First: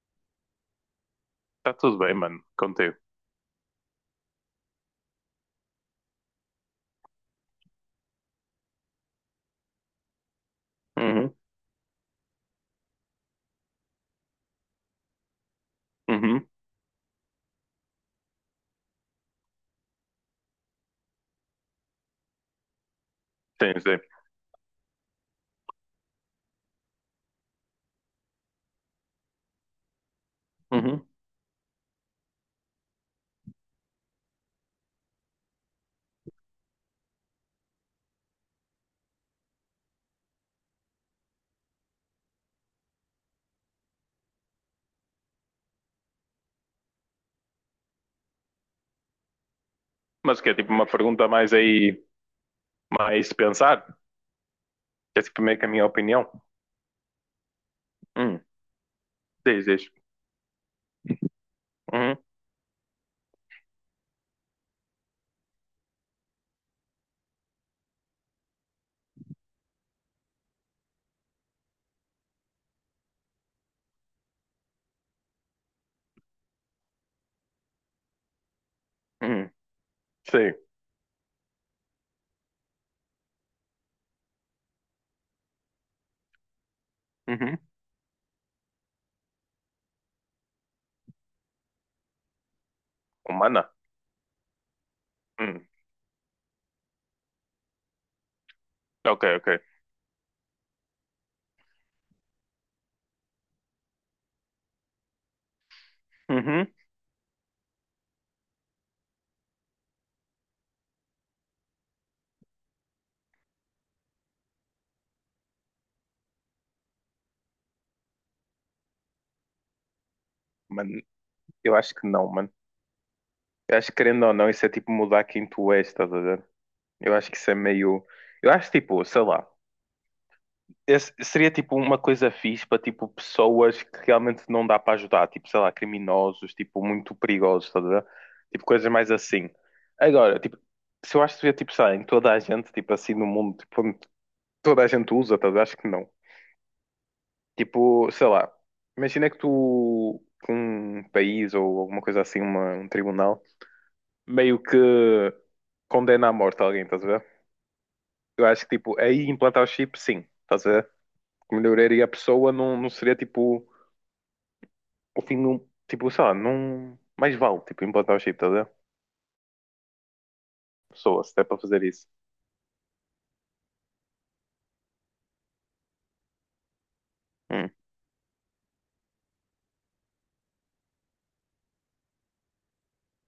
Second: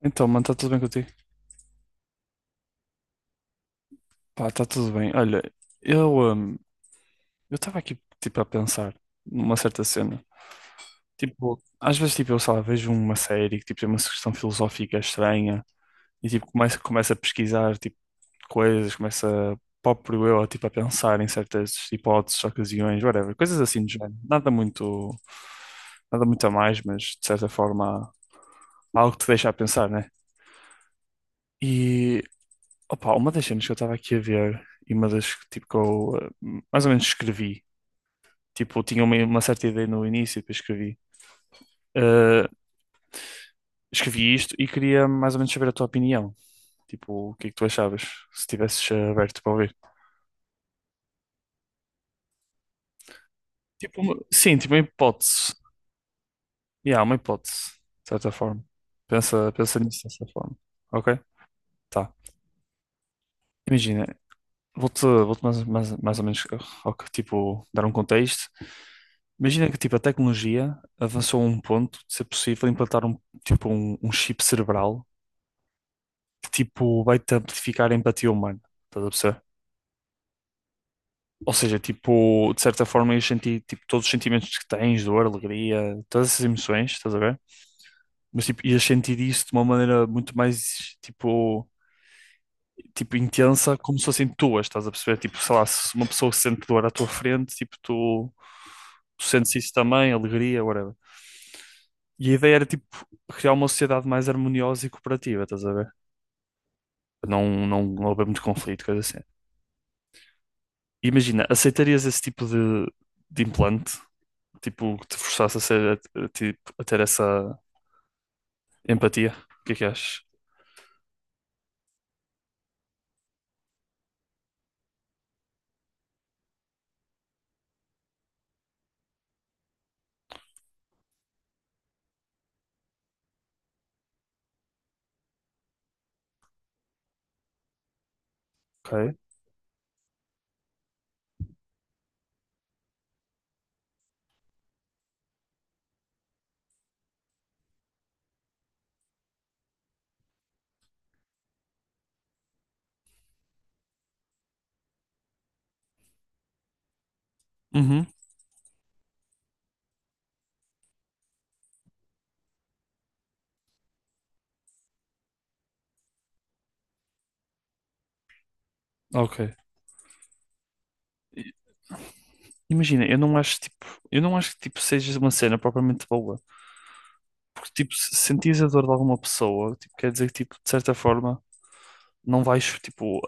Então, mano, está tudo bem contigo? Está tudo bem, mano, contigo. Pá, está tudo bem. Olha, eu hum, eu estava aqui tipo a pensar numa certa cena. Uhum, Tipo, às vezes tipo eu sei lá, vejo uma série que tipo tem uma questão filosófica estranha e uhum. tipo começo a pesquisar tipo coisas, começo a próprio eu tipo a pensar em certas hipóteses, ocasiões, whatever, coisas Sim, assim do sim. género. Nada muito nada muito a mais, mas de certa forma há algo que te deixa a pensar, né? Uhum. E Opa, uma das cenas que eu estava aqui a ver e uma das que, tipo, que eu mais ou menos escrevi, tipo, eu tinha uma certa ideia no início e depois escrevi. Eh, Escrevi isto e queria mais ou menos saber a tua opinião. Tipo, o que é que tu achavas, se estivesses aberto para ouvir? Mas que é tipo uma pergunta mais aí, mais de pensar. Tipo, sim, tipo, uma Que é tipo hipótese. meio que a minha opinião. E há uma hipótese, de certa Uhum. forma. Pensa, Diz, pensa diz. nisso dessa forma. Ok? Tá. Uhum, Imagina, vou-te mais ou menos ao que, tipo, dar um contexto. Imagina que tipo, a tecnologia avançou a um ponto de ser possível implantar um, tipo, um chip cerebral que tipo, vai-te amplificar a empatia humana. Estás a perceber? uhum. Sim. Ou seja, tipo, de certa forma ias sentir tipo, todos os sentimentos que tens, dor, alegria, todas essas emoções, estás a ver? Uhum. Mas tipo, ias sentir isso de uma maneira muito mais tipo tipo, Humana? intensa, como se fossem tuas, estás a perceber? Tipo, sei Hum. lá, se uma pessoa sente dor à tua frente, tipo, tu Ok, sentes ok. isso também, alegria, whatever. E a ideia era, tipo, criar uma sociedade mais harmoniosa e cooperativa, estás a ver? Uhum. Não, não, não haver muito conflito, coisa assim. Imagina, aceitarias esse tipo de implante? Tipo, que te forçasse a ser, tipo, a ter essa empatia? O que é que achas? Mano, eu acho que não, mano. Eu acho que querendo ou não, isso é tipo mudar quem tu és, estás a ver? Eu acho que isso é meio. Eu acho tipo, sei lá. Esse seria tipo uma coisa fixe para tipo pessoas que realmente não dá para ajudar, tipo, sei lá, criminosos, tipo, muito perigosos, estás a ver? Tipo, coisas mais Ok. assim. Agora, tipo, se eu acho que seria tipo, sei lá, em toda a gente, tipo, assim no mundo, tipo, onde toda a gente usa, estás a ver? Acho que não. Tipo, sei lá, imagina que tu, que um país ou alguma coisa assim, um tribunal, meio que condena à morte alguém, estás a ver? Uhum, Eu acho que, tipo, aí implantar o chip, sim, estás a ver? Melhoraria a pessoa, não, não seria tipo. O fim de um. Tipo, sei lá, não. Mais vale, tipo, implantar o chip, tá a ver? ok. Pessoa, se der para fazer isso. Imagina, eu não acho, tipo, eu não acho que, tipo, seja uma cena propriamente boa. Hum, Porque, tipo, se sentires a dor de alguma pessoa, tipo, quer dizer que, tipo, de certa forma, não vais, tipo,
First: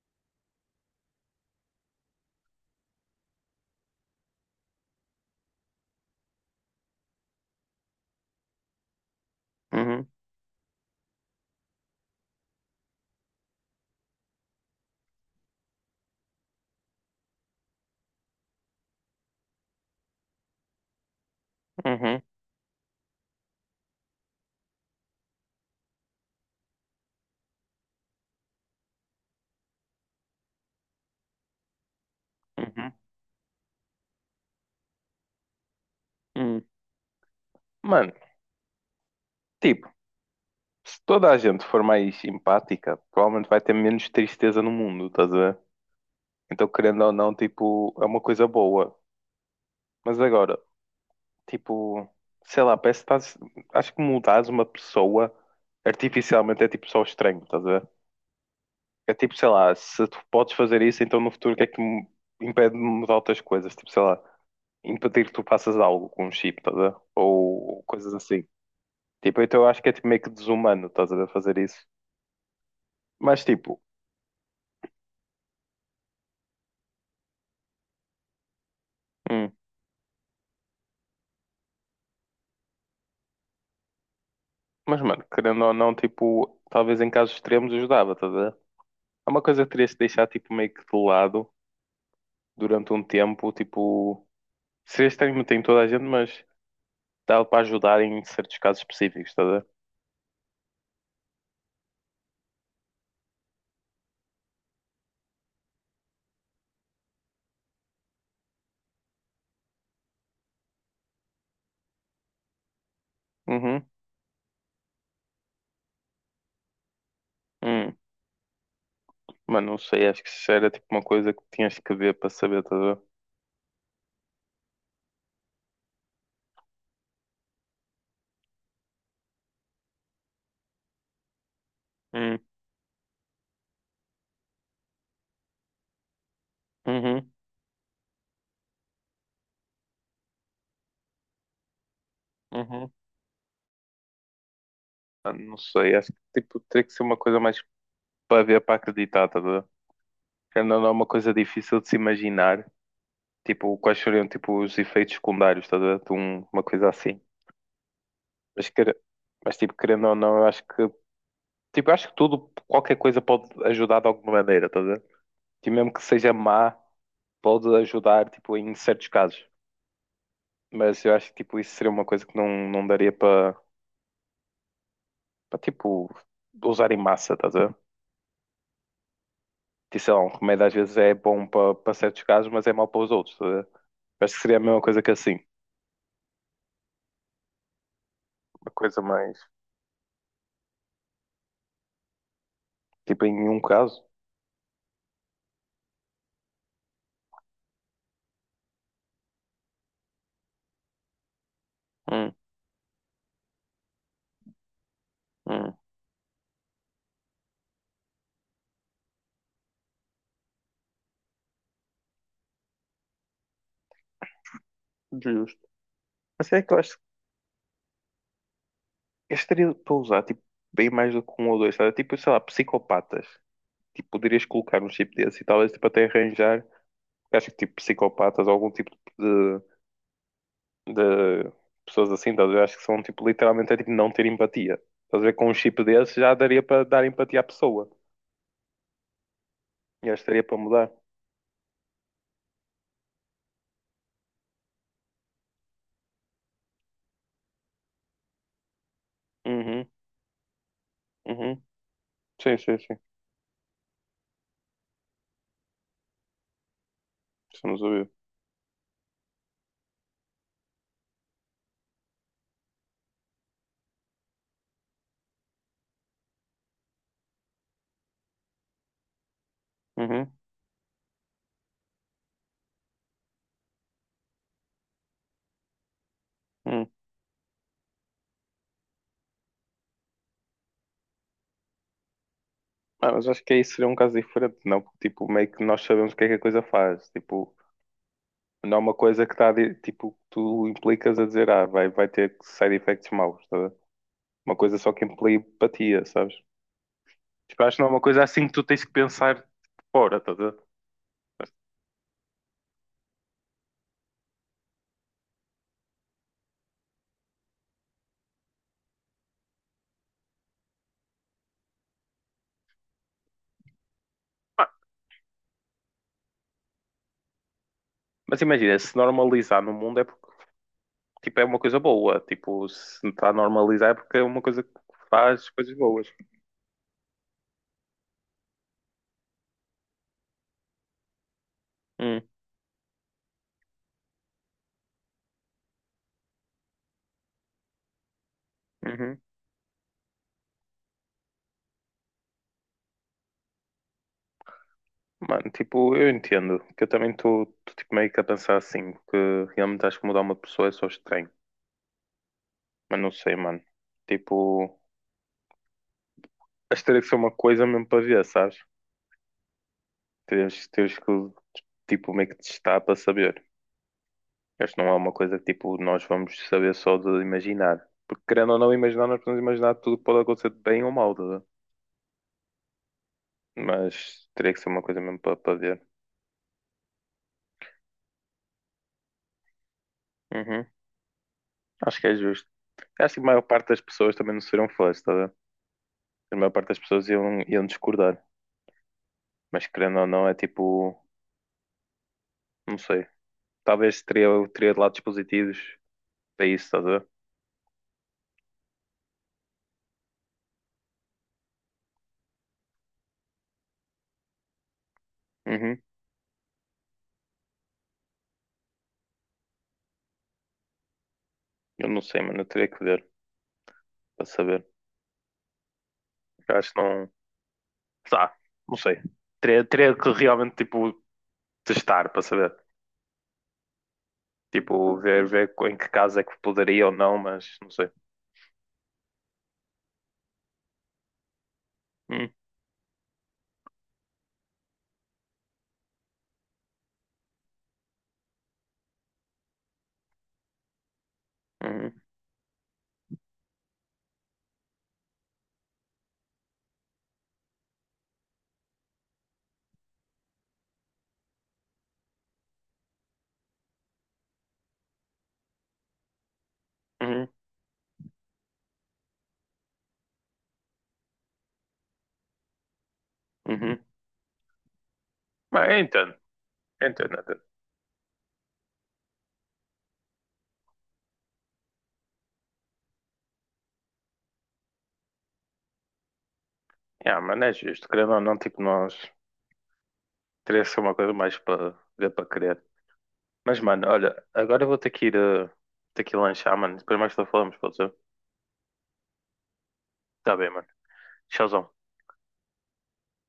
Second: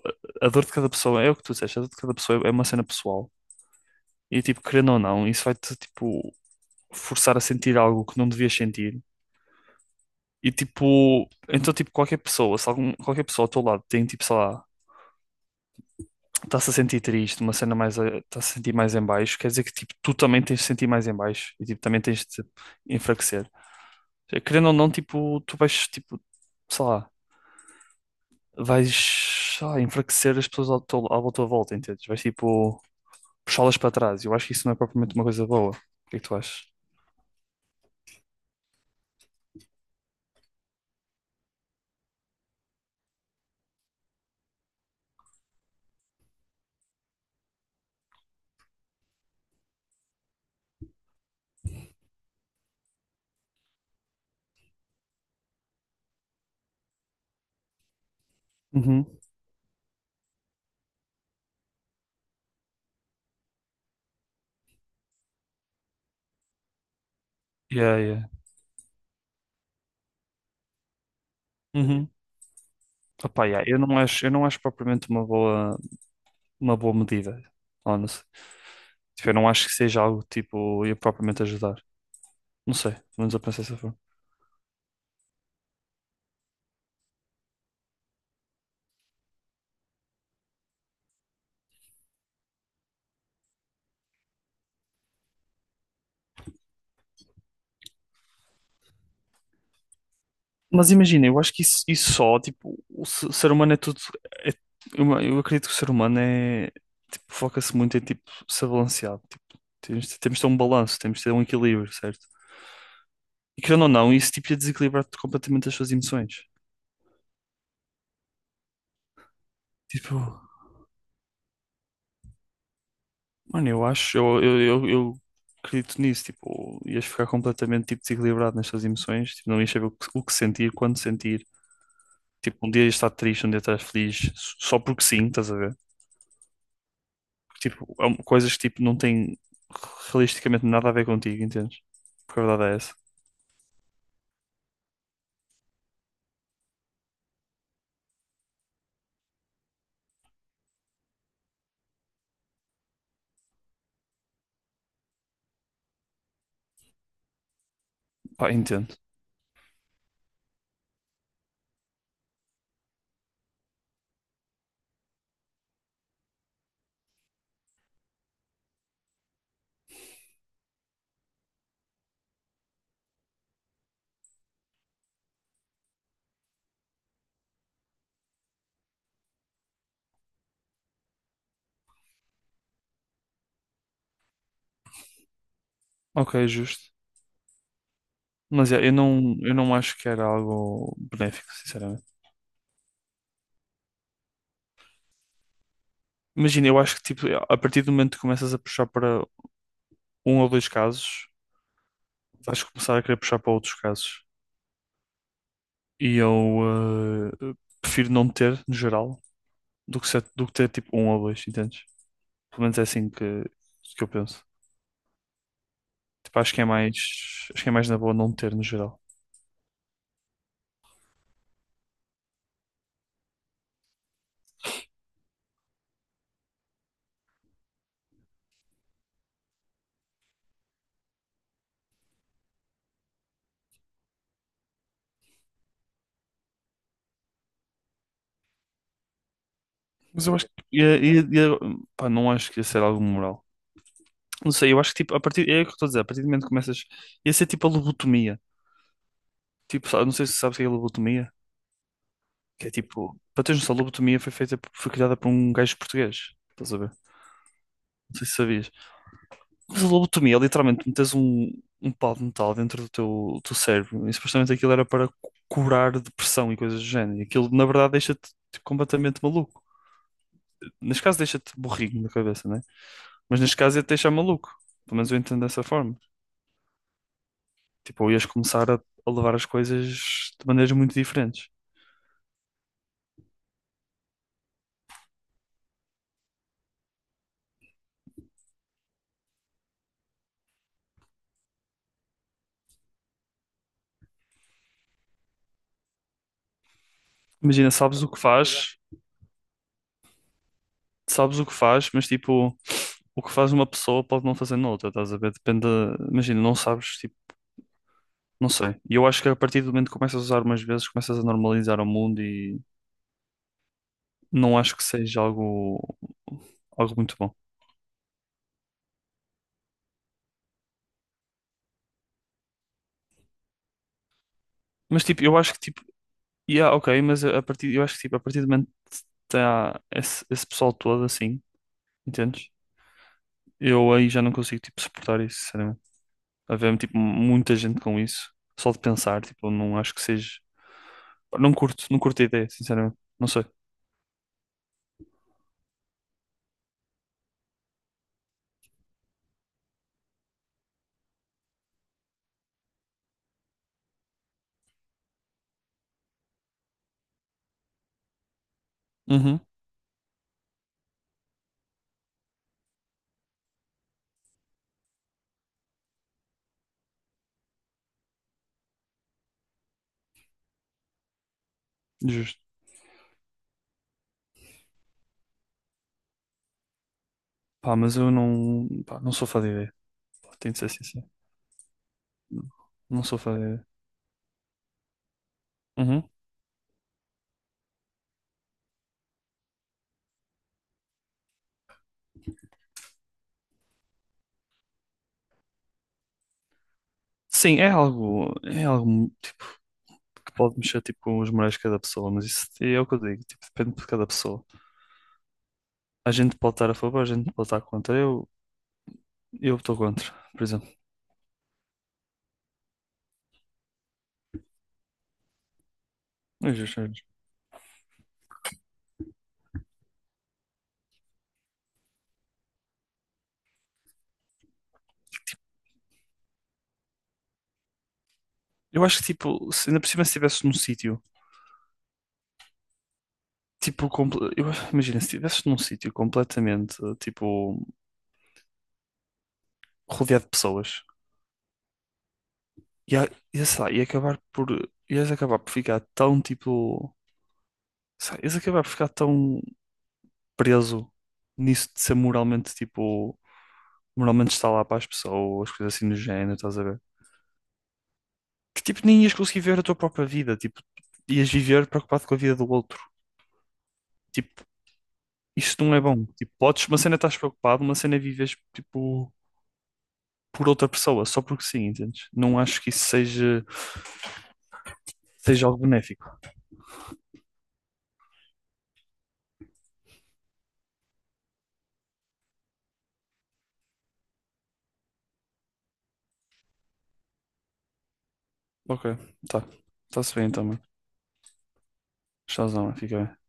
a dor de cada pessoa, é o que tu disseste, a dor de cada pessoa é uma cena pessoal. E, tipo, querendo ou não, isso vai-te, tipo, forçar a sentir algo que não devias sentir. uhum, E, tipo, então, tipo, qualquer pessoa, se algum, qualquer pessoa ao teu lado tem, tipo, sei lá, está-se a sentir triste, uma cena mais, está-se a sentir mais em baixo, quer dizer que, tipo, tu também tens de sentir mais em baixo e, tipo, também tens uhum, de enfraquecer. Querendo ou não, tipo, tu vais, tipo, sei lá vais, sei lá, enfraquecer as pessoas ao à tua volta, entendes? Vais tipo uhum, puxá-las para trás. Eu acho que isso não é propriamente uma coisa boa. O que é que tu hum. achas? Mano, tipo, se toda a gente for mais empática, provavelmente vai ter menos tristeza no mundo, estás a ver? Então, querendo ou não, tipo, é uma coisa boa. Mas agora, tipo, sei lá, parece que estás. Acho que mudares uma pessoa artificialmente é tipo só estranho, estás a ver? Uhum, É tipo, sei lá, se tu podes fazer isso, então no futuro o que é que me impede de mudar outras coisas? Tipo, sei lá, impedir que tu faças algo com um chip, estás a ver? Ou yeah, coisas yeah. assim. Tipo, então eu acho que é tipo, meio que desumano, estás a ver, fazer isso. Uhum. Mas Opa, yeah, tipo, eu não acho propriamente uma boa medida, honestly. Tipo, eu não hum, acho que seja algo tipo, ia propriamente ajudar. Não sei, pelo menos eu penso dessa forma. mas mano, querendo ou não, tipo, talvez em casos extremos ajudava, estás a ver? Há uma coisa que terias de deixar tipo meio que de lado durante um tempo, tipo, seria estranho tem toda a gente, mas dá para ajudar em certos casos específicos, estás a ver? Mas imagina, eu acho que isso só, tipo, o ser humano é tudo. é- eu acredito que o ser humano é. Tipo, foca-se muito em, tipo, ser balanceado. Tipo, temos de ter um balanço, temos de ter um equilíbrio, certo? E querendo Uhum, ou não, isso, tipo, ia desequilibrar completamente as suas emoções. hum. Mano, não sei, Tipo, acho que isso era tipo uma coisa que tinhas que ver para saber, estás a ver? mano, eu acho, eu acredito nisso. Tipo, ias ficar completamente, tipo, desequilibrado nas suas emoções. Tipo, não ias saber o que sentir, quando sentir. Hum, Tipo, um dia ias estar triste, um dia estás feliz, só porque sim, estás a ver? uhum, Tipo, há coisas que tipo, não têm realisticamente nada a ver contigo, entendes? Porque a verdade é uhum. essa. Ah, não sei, acho que tipo, teria que ser uma coisa mais para ver, para acreditar, tá a ver? Querendo ou não é uma coisa difícil de se imaginar, tipo, quais seriam tipo, os efeitos secundários, tá a ver? Uma coisa assim. Pá, Mas, entendo. Mas tipo, querendo ou não, eu acho que, tipo, eu acho que tudo, qualquer coisa pode ajudar de alguma maneira, tá a ver? Tipo, mesmo que seja má, pode ajudar, tipo, em certos casos. Mas eu acho que, tipo, isso seria uma coisa que não, não daria para, tipo, usar em massa, tá a ver? Que sei lá, um remédio às vezes é bom para certos casos, mas é mau para os outros. Estás a ver? Acho que seria a mesma coisa que assim. Ok, justo. Uma Mas é, coisa mais. eu não acho que era algo benéfico, sinceramente. Tipo, em um caso. Imagina, eu acho que tipo, a partir do momento que começas a puxar para um ou dois casos, Hum, vais começar a querer puxar para outros casos. hum, E eu prefiro não ter, no geral, do que, do que ter tipo um ou dois, entendes? Pelo menos é assim que eu penso. justo. Tipo, Mas acho que é é que eu acho mais, que acho que é mais na boa não ter, no geral. este teria para usar, tipo, bem mais do que um ou dois, sabe? Tipo, sei lá, psicopatas. Tipo, poderias colocar um chip desse e talvez, tipo, até arranjar. Eu acho que, tipo, psicopatas ou algum tipo de, de pessoas assim, estás a ver? Eu acho que são, tipo, literalmente é tipo não ter empatia. Estás a ver? Com um chip desse já daria para dar empatia à pessoa. E acho que Mas eu estaria acho que para mudar. ia, pá, não acho que ia ser algo moral. Não sei, eu acho que tipo, a partir, é o que eu estou a dizer, a partir do momento que começas, ia ser tipo a lobotomia. Uhum, Tipo, não sei se sabes o que é a lobotomia, uhum. Sim, que é sim, sim. tipo, para teres noção, a lobotomia foi feita, foi criada por um gajo português. Estás a ver? Estamos a ouvir. Não sei se sabias. Mas a lobotomia é literalmente metes um, um pau de metal dentro do teu cérebro e supostamente aquilo era para curar depressão e coisas do género. E aquilo, na verdade, deixa-te tipo, completamente maluco. Uhum, Neste caso, deixa-te burrinho na cabeça, né? Mas neste caso ia-te deixar maluco. Pelo menos eu entendo dessa forma. uhum. Tipo, ou ias começar a levar as coisas de maneiras muito diferentes. Ah, mas acho que aí seria um caso diferente, não? Porque, tipo, meio que nós sabemos o que é que a coisa faz. Tipo, não é uma coisa que está, tipo, que tu implicas a dizer, ah, vai ter side effects maus, tá a ver? Uma coisa só que implica empatia, sabes? Tipo, Imagina, acho que não é uma sabes o que coisa assim que tu faz, tens que pensar fora, tá a ver? sabes o que faz, mas tipo, o que faz uma pessoa pode não fazer noutra, estás a ver? Depende, imagina, não sabes, tipo, não sei. E eu acho que a partir do momento que começas a usar umas vezes, começas a normalizar o mundo e não Ah, acho que seja algo, algo muito bom. mas imagina, se normalizar no mundo é porque, tipo, é uma coisa boa. Tipo, se está a normalizar é porque é uma coisa que Mas tipo, eu faz acho que coisas tipo, boas. yeah, ok, mas a partir, eu acho que tipo, a partir do momento que está esse, esse pessoal todo assim, Hum, entendes? Eu aí já não consigo, tipo, suportar isso, sinceramente. Havia, tipo, muita gente com isso. Só de uhum. pensar, tipo, eu não acho que seja... Não curto, não curto a ideia, sinceramente. Não sei. Mano, tipo, eu entendo que eu também estou tipo, meio que a pensar assim, que realmente acho que mudar uma pessoa é só estranho. Mas não sei, mano. Tipo, acho que teria que ser uma coisa mesmo para ver, sabes? Uhum, Terias, terias que, tipo, meio que testar para saber. Acho que não é uma coisa que, tipo, nós vamos saber só de imaginar. Porque querendo ou não imaginar, nós podemos imaginar tudo que pode acontecer de bem ou mal, tá a ver? justo. Mas teria que ser uma coisa mesmo para ver. Pá, mas eu não, pá, não sou fã de ideia. Pá, tenho de Uhum. ser sincero. Acho que é Não, justo. não Acho sou que a fã maior de ideia. parte das pessoas também não seriam fãs, tá a ver? Uhum. A maior parte das pessoas iam discordar. Mas querendo ou não, é tipo, não sei. Talvez teria, teria lados positivos para isso, estás a ver? Sim, é algo tipo, que pode mexer tipo, com os morais de cada pessoa, mas isso é o que eu digo, tipo, depende de cada pessoa. Uhum. A gente pode estar a favor, a gente pode estar contra. Eu estou contra, por exemplo. Eu não sei, mano. Eu teria que ver para saber. Eu Eu já- acho que já- não. Tá, não sei. Teria, teria que realmente, tipo, testar para saber. Tipo, ver, em que caso é que poderia ou não, mas não sei. eu acho que, tipo, se, ainda por cima se estivesses num sítio, Hum, tipo, imagina, se estivesses num sítio completamente, tipo, rodeado de pessoas, Uhum, sei lá, ia acabar por, ias acabar por ficar tão, tipo, sei lá, ias acabar por ficar tão preso nisso de ser moralmente, tipo, moralmente estar lá para as pessoas, coisas assim do género, estás a ver? uhum, Que, tipo, nem ias conseguir ver a tua própria vida, tipo, ias viver preocupado com a vida do outro. uhum. Tipo, isto Mas não eu é bom. entendo, Tipo, podes, uma eu cena entendo, estás eu entendo. preocupado, uma cena vives tipo por outra pessoa, só porque sim, entendes? Não acho que isso seja, seja algo benéfico. Yeah, mano, é justo. Querendo ou não, tipo, nós. Teria que ser uma coisa mais para ver para querer. Mas, mano, olha, agora eu vou ter que ir, ter que ir lanchar, mano. Depois mais tarde falamos, pode ser? Ok, tá. Está-se bem Tá então, bem, mano. mano. Tchauzão. Tchauzão, mano. Fica bem.